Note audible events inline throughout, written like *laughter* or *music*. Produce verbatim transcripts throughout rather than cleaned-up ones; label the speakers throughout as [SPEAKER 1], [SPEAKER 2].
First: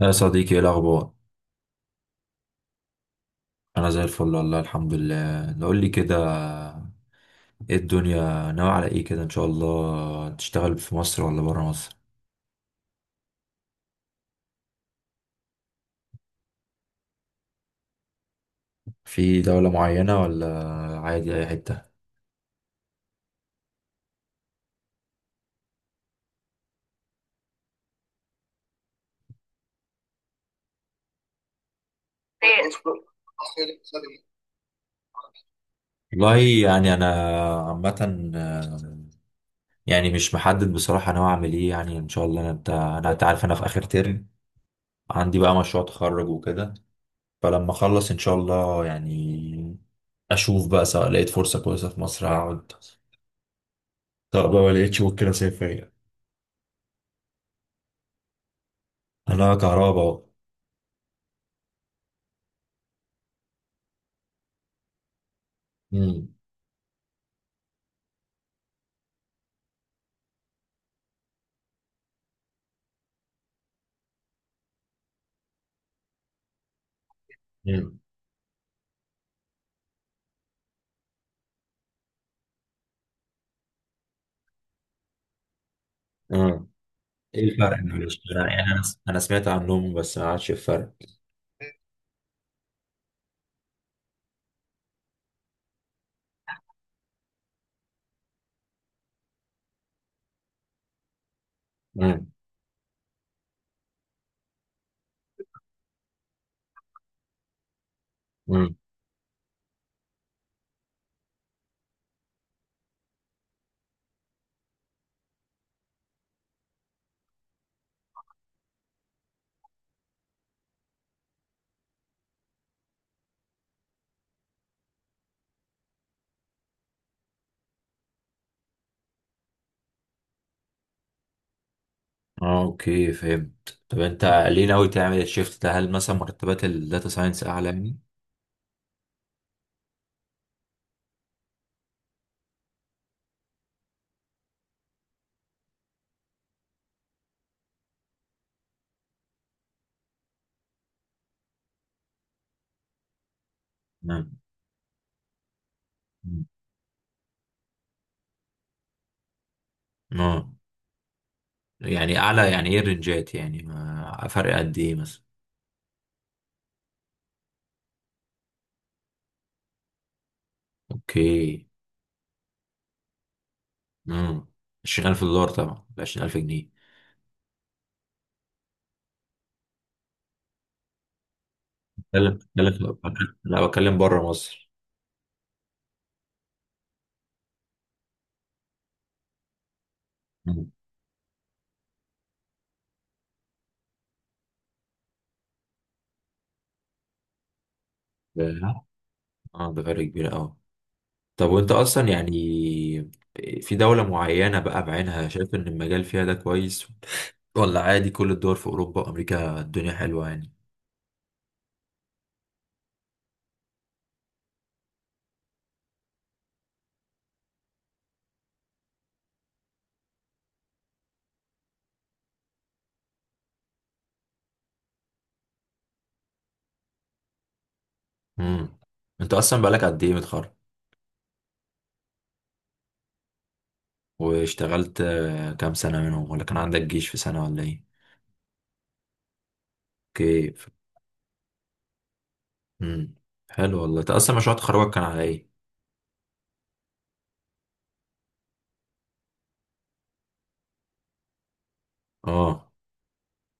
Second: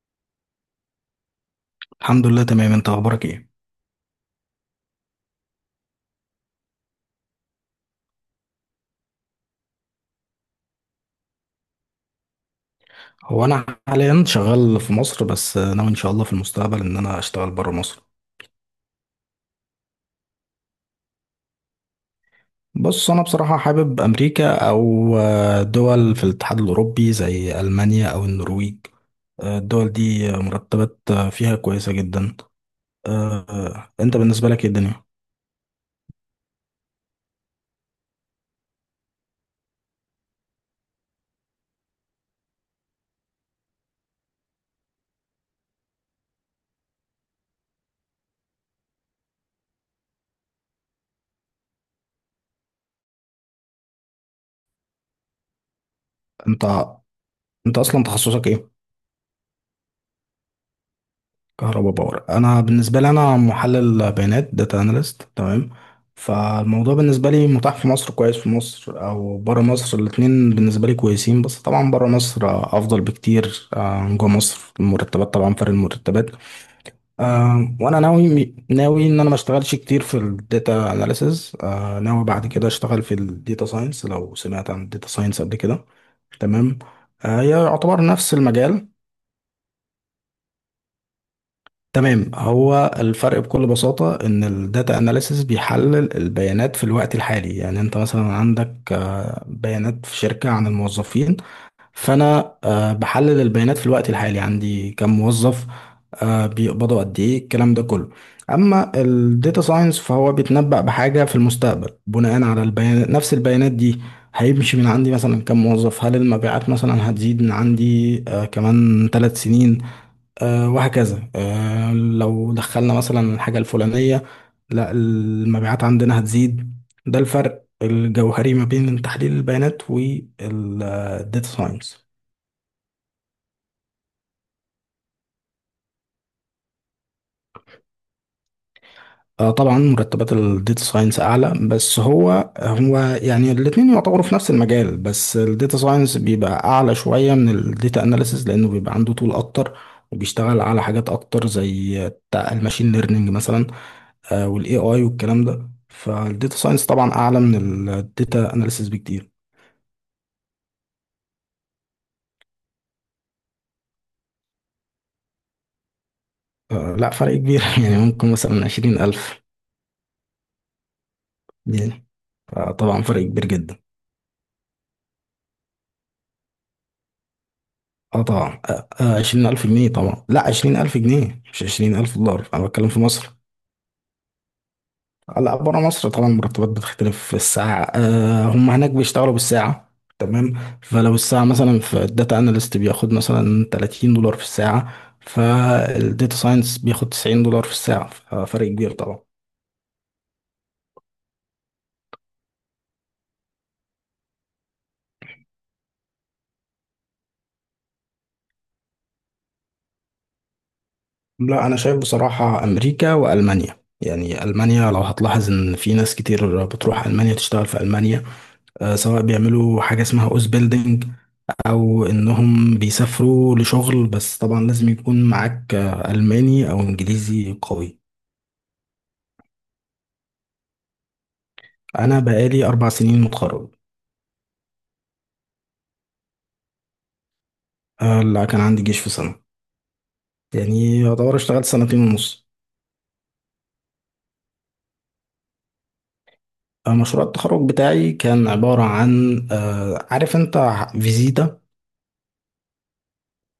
[SPEAKER 1] يا صديقي، ايه الاخبار؟
[SPEAKER 2] الحمد لله تمام. انت اخبارك ايه؟
[SPEAKER 1] انا زي الفل، والله الحمد لله. نقول لي كده، ايه الدنيا ناوي على ايه كده؟ ان شاء الله تشتغل في مصر ولا برا مصر؟
[SPEAKER 2] هو انا حاليا شغال في مصر، بس ناوي ان شاء الله في المستقبل ان انا اشتغل بره مصر.
[SPEAKER 1] في دولة معينة ولا عادي اي حتة؟
[SPEAKER 2] بص، انا بصراحة حابب امريكا او آه، دول في الاتحاد الاوروبي زي المانيا او النرويج. آه، الدول دي مرتبات آه، فيها كويسة جدا. آه، آه، انت بالنسبة لك ايه الدنيا؟
[SPEAKER 1] والله يعني انا عامة، آه، يعني مش محدد بصراحة، ناوي اعمل ايه يعني؟ ان شاء الله، انا بتاع، انا انت عارف انا في اخر ترم، عندي بقى مشروع تخرج وكده. فلما اخلص ان شاء الله، يعني اشوف بقى، سواء لقيت فرصة كويسة في مصر هقعد، طب لو ما لقيتش ممكن اسافر يعني.
[SPEAKER 2] انت انت اصلا تخصصك ايه؟
[SPEAKER 1] انا كهرباء بقى.
[SPEAKER 2] كهرباء باور. انا بالنسبه لي انا محلل بيانات، داتا اناليست، تمام.
[SPEAKER 1] امم.
[SPEAKER 2] فالموضوع بالنسبه لي متاح في مصر، كويس في مصر او بره مصر، الاتنين بالنسبه لي كويسين، بس طبعا بره مصر آه، افضل بكتير آه، عن جوه مصر، المرتبات طبعا، فرق المرتبات. آه،
[SPEAKER 1] امم.
[SPEAKER 2] وانا ناوي ناوي ان انا ما اشتغلش كتير في الداتا اناليسز، ناوي بعد كده اشتغل في الداتا ساينس. لو سمعت عن الداتا ساينس قبل كده،
[SPEAKER 1] اه،
[SPEAKER 2] تمام. آه،
[SPEAKER 1] ايه
[SPEAKER 2] هي
[SPEAKER 1] الفرق ما
[SPEAKER 2] يعتبر
[SPEAKER 1] بينهم؟
[SPEAKER 2] نفس
[SPEAKER 1] انا يعني انا،
[SPEAKER 2] المجال.
[SPEAKER 1] انا سمعت عنهم بس ما عادش الفرق.
[SPEAKER 2] تمام، هو الفرق بكل بساطة إن الداتا أناليسيس بيحلل البيانات في الوقت الحالي. يعني أنت مثلا عندك آه، بيانات في شركة عن الموظفين،
[SPEAKER 1] امم.
[SPEAKER 2] فأنا آه، بحلل البيانات في الوقت الحالي، عندي كم موظف، آه، بيقبضوا قد إيه، الكلام ده كله.
[SPEAKER 1] امم.
[SPEAKER 2] أما الداتا ساينس فهو بيتنبأ بحاجة في المستقبل بناء على البيانات، نفس البيانات دي. هيمشي من عندي مثلا كم موظف، هل المبيعات مثلا هتزيد من عندي آه، كمان ثلاث سنين، آه، وهكذا. آه، لو دخلنا مثلا الحاجة الفلانية، لا، المبيعات عندنا هتزيد. ده الفرق الجوهري ما بين تحليل البيانات والداتا ساينس.
[SPEAKER 1] اه، اوكي، فهمت. طب انت ليه ناوي تعمل الشيفت ده؟ هل مثلا مرتبات الداتا ساينس اعلى يعني؟
[SPEAKER 2] آه، طبعا مرتبات الداتا ساينس اعلى، بس هو هو يعني الاتنين يعتبروا في نفس المجال، بس الداتا ساينس بيبقى اعلى شوية من الداتا اناليسز لانه بيبقى عنده طول اكتر وبيشتغل على حاجات اكتر زي الماشين ليرنينج مثلا،
[SPEAKER 1] امم.
[SPEAKER 2] آه، والاي اي والكلام ده.
[SPEAKER 1] أمم.
[SPEAKER 2] فالديتا ساينس طبعا اعلى من الديتا اناليسيس بكتير.
[SPEAKER 1] اه، يعني اعلى يعني، ايه الرنجات يعني؟ ما فرق قد ايه مثلا؟
[SPEAKER 2] آه، لا، فرق كبير *laughs* يعني ممكن مثلا عشرين ألف،
[SPEAKER 1] اوكي.
[SPEAKER 2] يعني آه، طبعا فرق كبير جدا.
[SPEAKER 1] امم. عشرين ألف دولار طبعا، عشرين ألف جنيه؟
[SPEAKER 2] اه طبعا، آه، آه، عشرين ألف جنيه طبعا. لا، عشرين ألف جنيه، مش عشرين ألف
[SPEAKER 1] بتكلم،
[SPEAKER 2] دولار أنا بتكلم في مصر.
[SPEAKER 1] بتكلم. لا، بتكلم بره مصر.
[SPEAKER 2] آه، لا، بره مصر طبعا المرتبات بتختلف. في الساعة، آه هم هناك بيشتغلوا بالساعة، تمام. فلو الساعة مثلا في الداتا اناليست بياخد مثلا تلاتين دولار في الساعة، فالديتا ساينس بياخد تسعين دولار في الساعة.
[SPEAKER 1] أمم.
[SPEAKER 2] فرق كبير طبعا.
[SPEAKER 1] اه، ده فرق كبير قوي. طب وانت اصلا يعني، في دولة معينة بقى بعينها شايف ان المجال فيها ده كويس؟ ولا عادي كل الدول في اوروبا وامريكا الدنيا حلوة يعني؟
[SPEAKER 2] لا، انا شايف بصراحة امريكا والمانيا. يعني المانيا لو هتلاحظ ان في ناس كتير بتروح المانيا تشتغل في المانيا، آه، سواء بيعملوا حاجة اسمها اوز بيلدينج او انهم بيسافروا لشغل، بس طبعا لازم يكون معاك آه، الماني او انجليزي قوي.
[SPEAKER 1] امم. انت اصلا بقالك قد ايه متخرج؟
[SPEAKER 2] انا بقالي اربع سنين متخرج.
[SPEAKER 1] واشتغلت آه، كام سنة منهم، ولا كان عندك جيش في سنة، ولا ايه؟
[SPEAKER 2] آه، لا كان عندي جيش في سنة،
[SPEAKER 1] اوكي.
[SPEAKER 2] يعني يعتبر اشتغلت سنتين ونص.
[SPEAKER 1] امم. حلو والله. انت اصلا مشروع تخرجك كان على ايه؟
[SPEAKER 2] آه، مشروع التخرج بتاعي كان عبارة عن آه، عارف انت فيزيتا؟
[SPEAKER 1] اه.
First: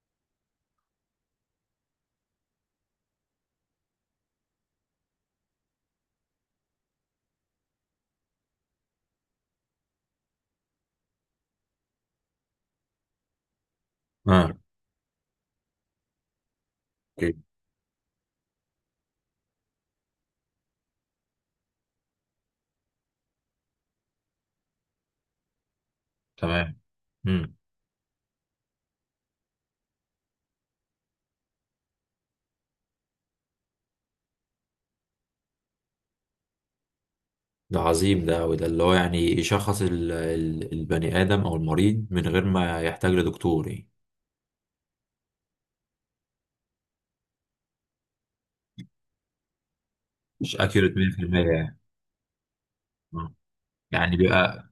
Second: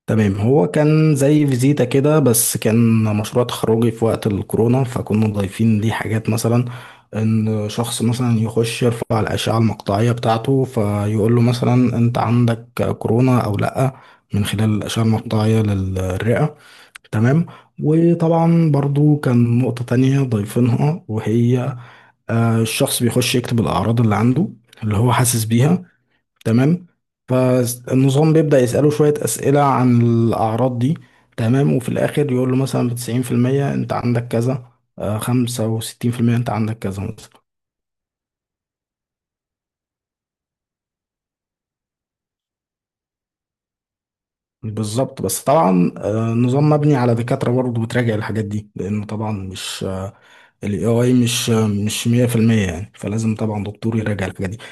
[SPEAKER 2] تمام، هو كان زي فيزيتا كده، بس كان مشروع تخرجي في وقت الكورونا، فكنا ضايفين ليه حاجات. مثلا ان شخص مثلا يخش يرفع الأشعة المقطعية بتاعته، فيقول له مثلا انت عندك كورونا او لا، من
[SPEAKER 1] اه.
[SPEAKER 2] خلال الأشعة المقطعية للرئة،
[SPEAKER 1] اوكي.
[SPEAKER 2] تمام. وطبعا برضو كان نقطة تانية ضايفينها، وهي آه، الشخص بيخش يكتب الأعراض اللي عنده، اللي هو حاسس بيها،
[SPEAKER 1] تمام.
[SPEAKER 2] تمام.
[SPEAKER 1] امم.
[SPEAKER 2] فالنظام بيبدأ يسأله شوية أسئلة عن الأعراض دي، تمام، وفي الآخر يقول له مثلا بتسعين في المية أنت عندك كذا، آه، خمسة وستين في المية أنت عندك كذا مثلا.
[SPEAKER 1] ده عظيم، ده وده اللي هو يعني يشخص ال- ال- البني آدم أو المريض من غير ما يحتاج لدكتور يعني.
[SPEAKER 2] بالظبط، بس طبعا آه، النظام مبني على دكاترة برضه بتراجع الحاجات دي، لأنه طبعا مش آه،
[SPEAKER 1] مش
[SPEAKER 2] ال
[SPEAKER 1] اكيوريت
[SPEAKER 2] إيه آي مش
[SPEAKER 1] مية في المية
[SPEAKER 2] آه،
[SPEAKER 1] يعني.
[SPEAKER 2] مش مية في المية، يعني
[SPEAKER 1] آه.
[SPEAKER 2] فلازم طبعا دكتور
[SPEAKER 1] يعني
[SPEAKER 2] يراجع الحاجات دي.
[SPEAKER 1] بيبقى،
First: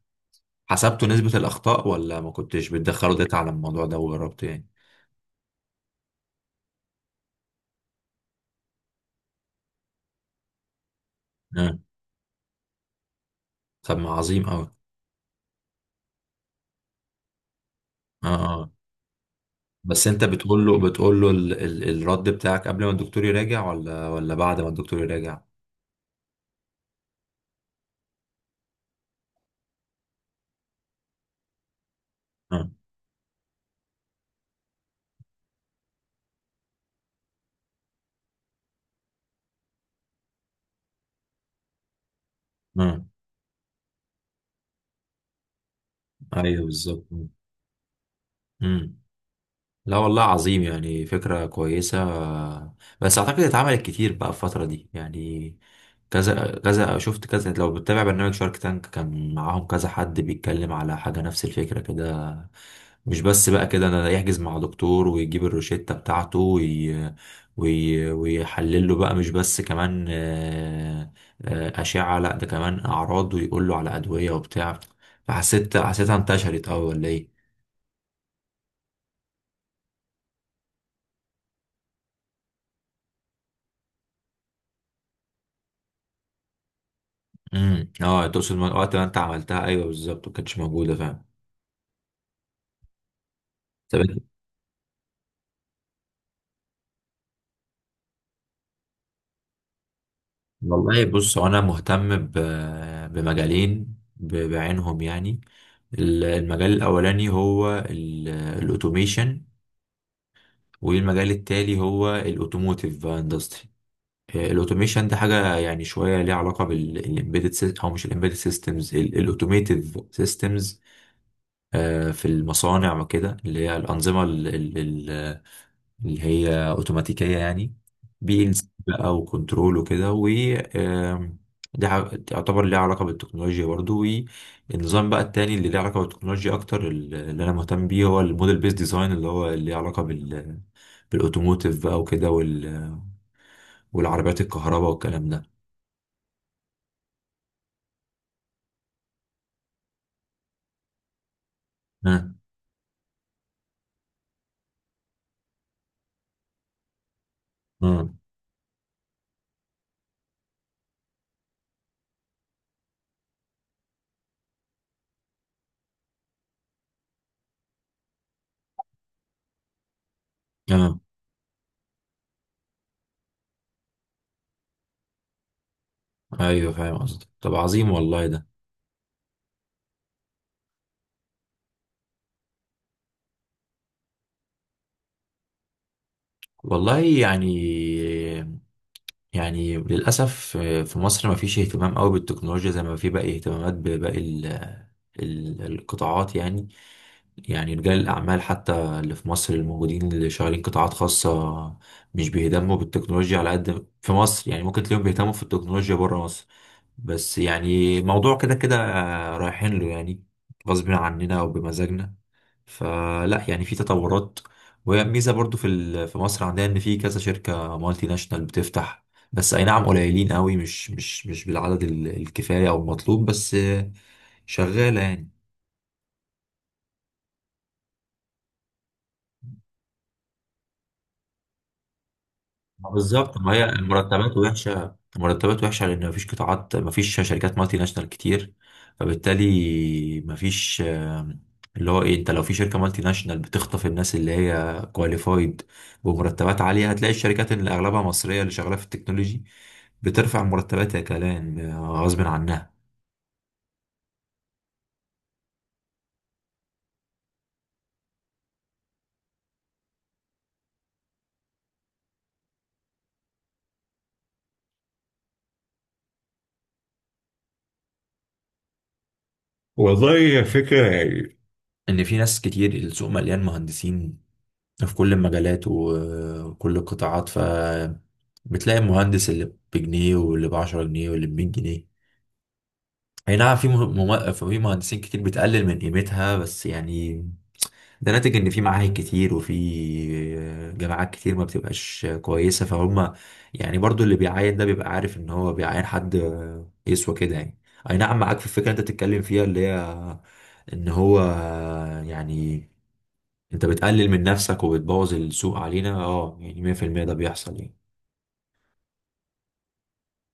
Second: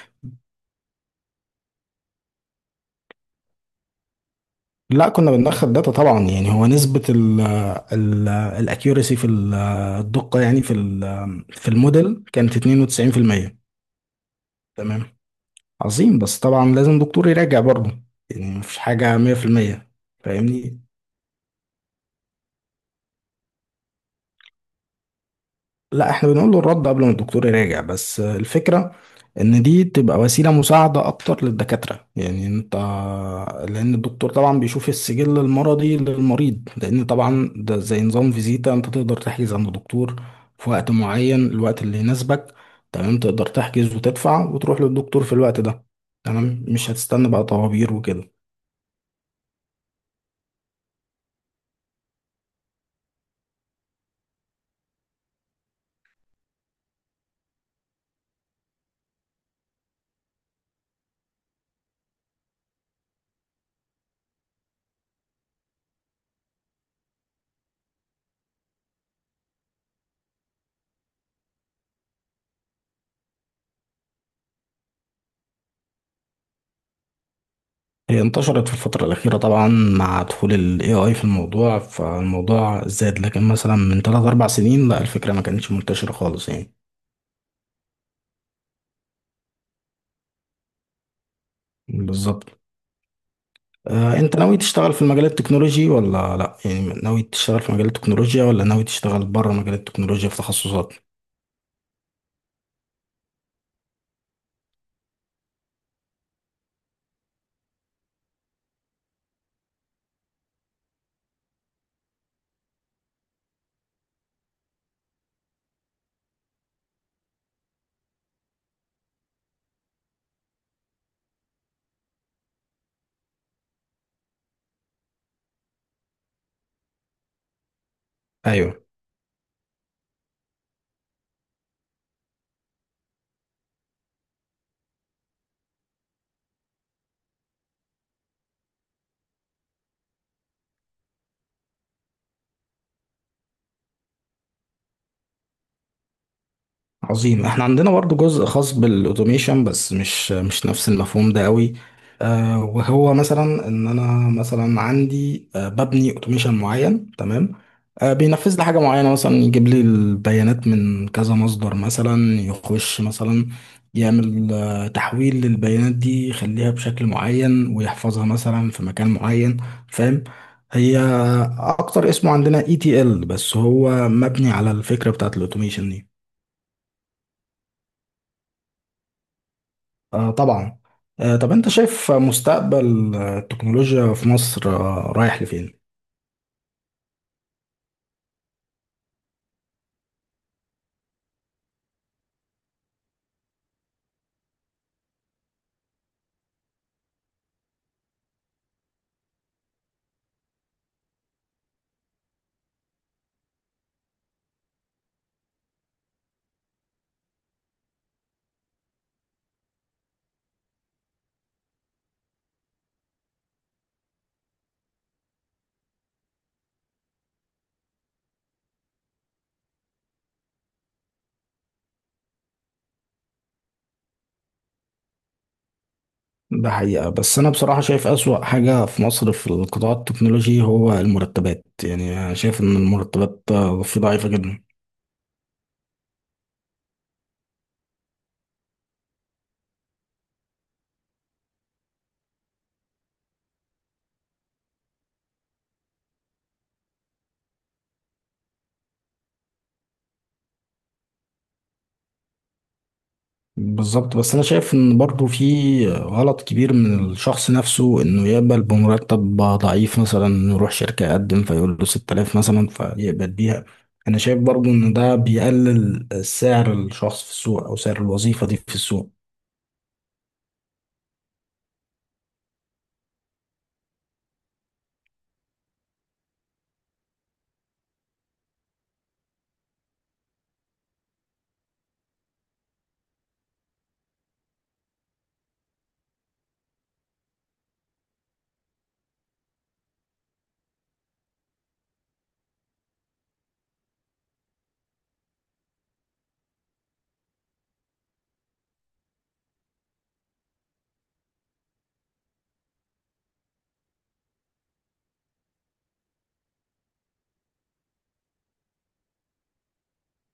[SPEAKER 1] حسبتوا نسبة الأخطاء، ولا ما كنتش بتدخلوا داتا على الموضوع ده وجربت يعني؟
[SPEAKER 2] لا كنا بندخل داتا طبعا. يعني هو نسبة ال ال الاكيورسي في ال- الدقة يعني في ال- في
[SPEAKER 1] آه.
[SPEAKER 2] الموديل كانت اتنين وتسعين في المية،
[SPEAKER 1] طب ما عظيم أوي.
[SPEAKER 2] تمام. عظيم، بس طبعا لازم دكتور يراجع برضه،
[SPEAKER 1] آه.
[SPEAKER 2] يعني
[SPEAKER 1] آه.
[SPEAKER 2] مفيش حاجة مية في المية.
[SPEAKER 1] بس أنت بتقول له،
[SPEAKER 2] فاهمني،
[SPEAKER 1] بتقول له ال ال الرد بتاعك قبل ما الدكتور يراجع ولا ولا بعد ما الدكتور يراجع؟
[SPEAKER 2] لا احنا بنقول له الرد قبل ما الدكتور يراجع، بس الفكرة ان دي تبقى وسيلة مساعدة اكتر للدكاترة. يعني
[SPEAKER 1] آه.
[SPEAKER 2] انت، لان الدكتور طبعا بيشوف السجل المرضي للمريض، لان طبعا ده زي نظام فيزيتا، انت تقدر تحجز عند الدكتور في وقت معين، الوقت اللي يناسبك،
[SPEAKER 1] آه.
[SPEAKER 2] تمام. تقدر تحجز وتدفع وتروح للدكتور في الوقت ده،
[SPEAKER 1] أيوه
[SPEAKER 2] تمام، مش
[SPEAKER 1] بالظبط. آه.
[SPEAKER 2] هتستنى بقى طوابير وكده.
[SPEAKER 1] مم. لا والله عظيم، يعني فكرة كويسة. بس أعتقد اتعملت كتير بقى الفترة دي يعني. كذا كذا شفت كذا، لو بتتابع برنامج شارك تانك كان معاهم كذا حد بيتكلم على حاجة نفس الفكرة كده. مش بس بقى كده، أنا يحجز مع دكتور ويجيب الروشتة بتاعته وي... وي... ويحلل له بقى، مش بس كمان آه، آه، أشعة، لا ده كمان أعراض، ويقول له على أدوية وبتاع. فحسيت، حسيتها انتشرت أوي ولا إيه؟
[SPEAKER 2] هي انتشرت في الفترة الأخيرة طبعا مع دخول ال إيه آي في الموضوع، فالموضوع زاد، لكن مثلا من تلات أربع سنين لا، الفكرة ما كانتش منتشرة خالص يعني.
[SPEAKER 1] امم. اه، تقصد من وقت ما انت عملتها. ايوه بالظبط، ما كانتش موجوده فعلا.
[SPEAKER 2] بالظبط.
[SPEAKER 1] طب
[SPEAKER 2] آه،
[SPEAKER 1] أنت-
[SPEAKER 2] أنت ناوي تشتغل في المجال التكنولوجي ولا لا؟ يعني ناوي تشتغل في مجال التكنولوجيا، ولا ناوي تشتغل بره مجال التكنولوجيا في تخصصات؟
[SPEAKER 1] والله بص، هو انا مهتم ب... بمجالين ب... بعينهم يعني. ال- المجال الاولاني هو ال- الاوتوميشن، والمجال التالي هو الاوتوموتيف اندستري. الاوتوميشن ده حاجه يعني شويه ليها علاقه بالامبيدد، او مش الامبيدد سيستمز، الاوتوميتيف سيستمز في المصانع وكده، اللي هي الانظمه اللي هي اوتوماتيكية يعني. بي ال مم. سي
[SPEAKER 2] أيوه.
[SPEAKER 1] بقى، وكنترول وكده، و آم، ده ع- يعتبر ليه علاقة بالتكنولوجيا برضو. والنظام بقى التاني اللي ليه علاقة بالتكنولوجيا أكتر، اللي أنا مهتم بيه، هو الموديل بيس ديزاين، اللي هو اللي ليه علاقة بال، بالأوتوموتيف بقى وكده وال... والعربيات الكهرباء والكلام ده.
[SPEAKER 2] عظيم، احنا عندنا برضو جزء خاص بالاوتوميشن، بس مش مش نفس المفهوم ده قوي.
[SPEAKER 1] اه.
[SPEAKER 2] آه، وهو مثلا ان انا مثلا عندي آه ببني اوتوميشن معين، تمام، آه
[SPEAKER 1] اه.
[SPEAKER 2] بينفذ لي حاجه معينه، مثلا يجيب لي البيانات من كذا مصدر، مثلا يخش مثلا يعمل آه تحويل للبيانات دي، يخليها بشكل معين ويحفظها مثلا في مكان معين. فاهم، هي
[SPEAKER 1] اه.
[SPEAKER 2] اكتر اسمه عندنا اي تي ال، بس هو مبني على الفكره بتاعت الاوتوميشن دي.
[SPEAKER 1] ايوه فاهم قصدك. طب عظيم والله ده.
[SPEAKER 2] آه طبعا. آه، طب انت شايف مستقبل آه، التكنولوجيا في مصر آه رايح لفين؟
[SPEAKER 1] والله يعني، يعني للأسف آه، في مصر ما فيش اهتمام قوي بالتكنولوجيا زي ما في باقي اهتمامات بباقي ال- ال- القطاعات يعني. يعني رجال الأعمال حتى اللي في مصر الموجودين اللي شغالين قطاعات خاصة، مش بيهتموا بالتكنولوجيا على قد في مصر يعني. ممكن تلاقيهم بيهتموا في التكنولوجيا بره مصر. بس يعني موضوع كده كده آه، رايحين له يعني، غصب عننا وبمزاجنا. فلا يعني في تطورات، وهي ميزه برضو في ال- في مصر عندنا، ان في كذا شركه مالتي ناشونال بتفتح، بس اي نعم قليلين قوي، مش مش مش بالعدد ال- الكفايه او المطلوب، بس آه، شغاله يعني.
[SPEAKER 2] ده حقيقة، بس انا بصراحة شايف اسوأ حاجة في مصر في القطاع التكنولوجي هو المرتبات. يعني انا شايف ان
[SPEAKER 1] آه، بالظبط،
[SPEAKER 2] المرتبات
[SPEAKER 1] ما هي
[SPEAKER 2] آه، فيه ضعيفة
[SPEAKER 1] المرتبات
[SPEAKER 2] جدا.
[SPEAKER 1] وحشه، المرتبات وحشه لان مفيش قطاعات، مفيش شركات مالتي ناشونال كتير، فبالتالي مفيش. آه، اللي هو ايه، انت لو في شركه مالتي ناشونال بتخطف الناس اللي هي كواليفايد بمرتبات عاليه، هتلاقي الشركات اللي اغلبها مصريه اللي شغاله في التكنولوجي بترفع مرتباتها كمان آه، غصب عنها.
[SPEAKER 2] بالظبط، بس انا شايف ان برضو في غلط كبير من الشخص نفسه انه يقبل بمرتب ضعيف، مثلا يروح شركة يقدم فيقول له ستة آلاف مثلا فيقبل بيها. انا شايف برضو ان ده بيقلل سعر الشخص في السوق، او سعر الوظيفة دي في السوق.
[SPEAKER 1] والله يا فكرة يعني، ان في ناس كتير، السوق مليان مهندسين في كل المجالات و- وكل القطاعات، ف بتلاقي المهندس اللي بجنيه، واللي بعشرة جنيه، واللي بمية جنيه. اي نعم في مه- مم... في مهندسين كتير بتقلل من قيمتها بس يعني. ده ناتج ان في معاهد كتير، وفي جامعات كتير ما بتبقاش كويسة، فهم يعني برضو اللي بيعين ده بيبقى عارف ان هو بيعين حد يسوى كده يعني. اي نعم معاك في الفكرة اللي انت بتتكلم فيها، اللي هي ان هو يعني، انت بتقلل من نفسك وبتبوظ السوق علينا. اه يعني مية في المية ده بيحصل يعني.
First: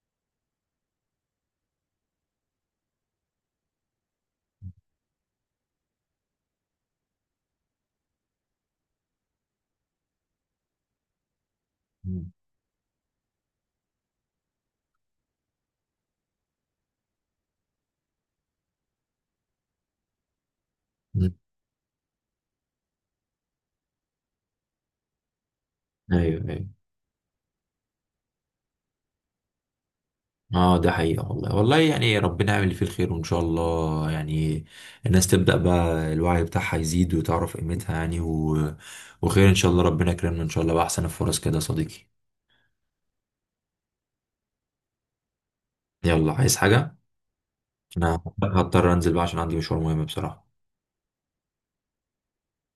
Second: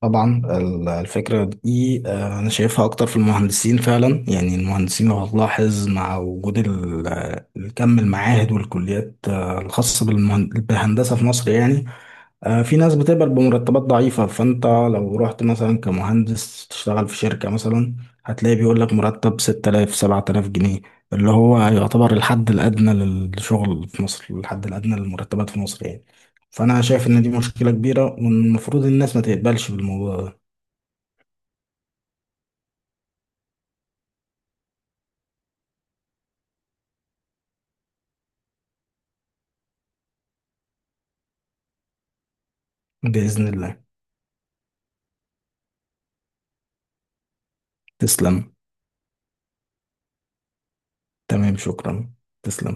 [SPEAKER 2] طبعا ال- الفكرة دي آه، أنا شايفها أكتر في المهندسين فعلا. يعني المهندسين لو هتلاحظ مع وجود ال- الكم المعاهد والكليات آه، الخاصة بالمهن- بالهندسة في مصر يعني
[SPEAKER 1] مم.
[SPEAKER 2] آه، في ناس بتقبل بمرتبات ضعيفة. فأنت لو رحت مثلا كمهندس تشتغل في شركة مثلا، هتلاقي بيقول لك مرتب ستة آلاف سبعة آلاف جنيه، اللي
[SPEAKER 1] مم.
[SPEAKER 2] هو يعتبر الحد الأدنى للشغل في مصر، الحد الأدنى للمرتبات في مصر يعني.
[SPEAKER 1] ايوه، ايوه.
[SPEAKER 2] فأنا شايف إن دي مشكلة كبيرة، والمفروض الناس ما تقبلش بالموضوع ده.
[SPEAKER 1] اه، ده حقيقة والله. والله يعني ربنا يعمل اللي فيه الخير، وان شاء الله يعني الناس تبدأ بقى الوعي بتاعها يزيد وتعرف قيمتها يعني و... وخير ان شاء الله. ربنا يكرمنا ان شاء الله بأحسن الفرص كده يا صديقي.
[SPEAKER 2] بإذن الله.
[SPEAKER 1] يلا، عايز حاجة؟ انا
[SPEAKER 2] تسلم.
[SPEAKER 1] هضطر انزل بقى عشان عندي مشوار مهم بصراحة.
[SPEAKER 2] تمام، شكرا. تسلم.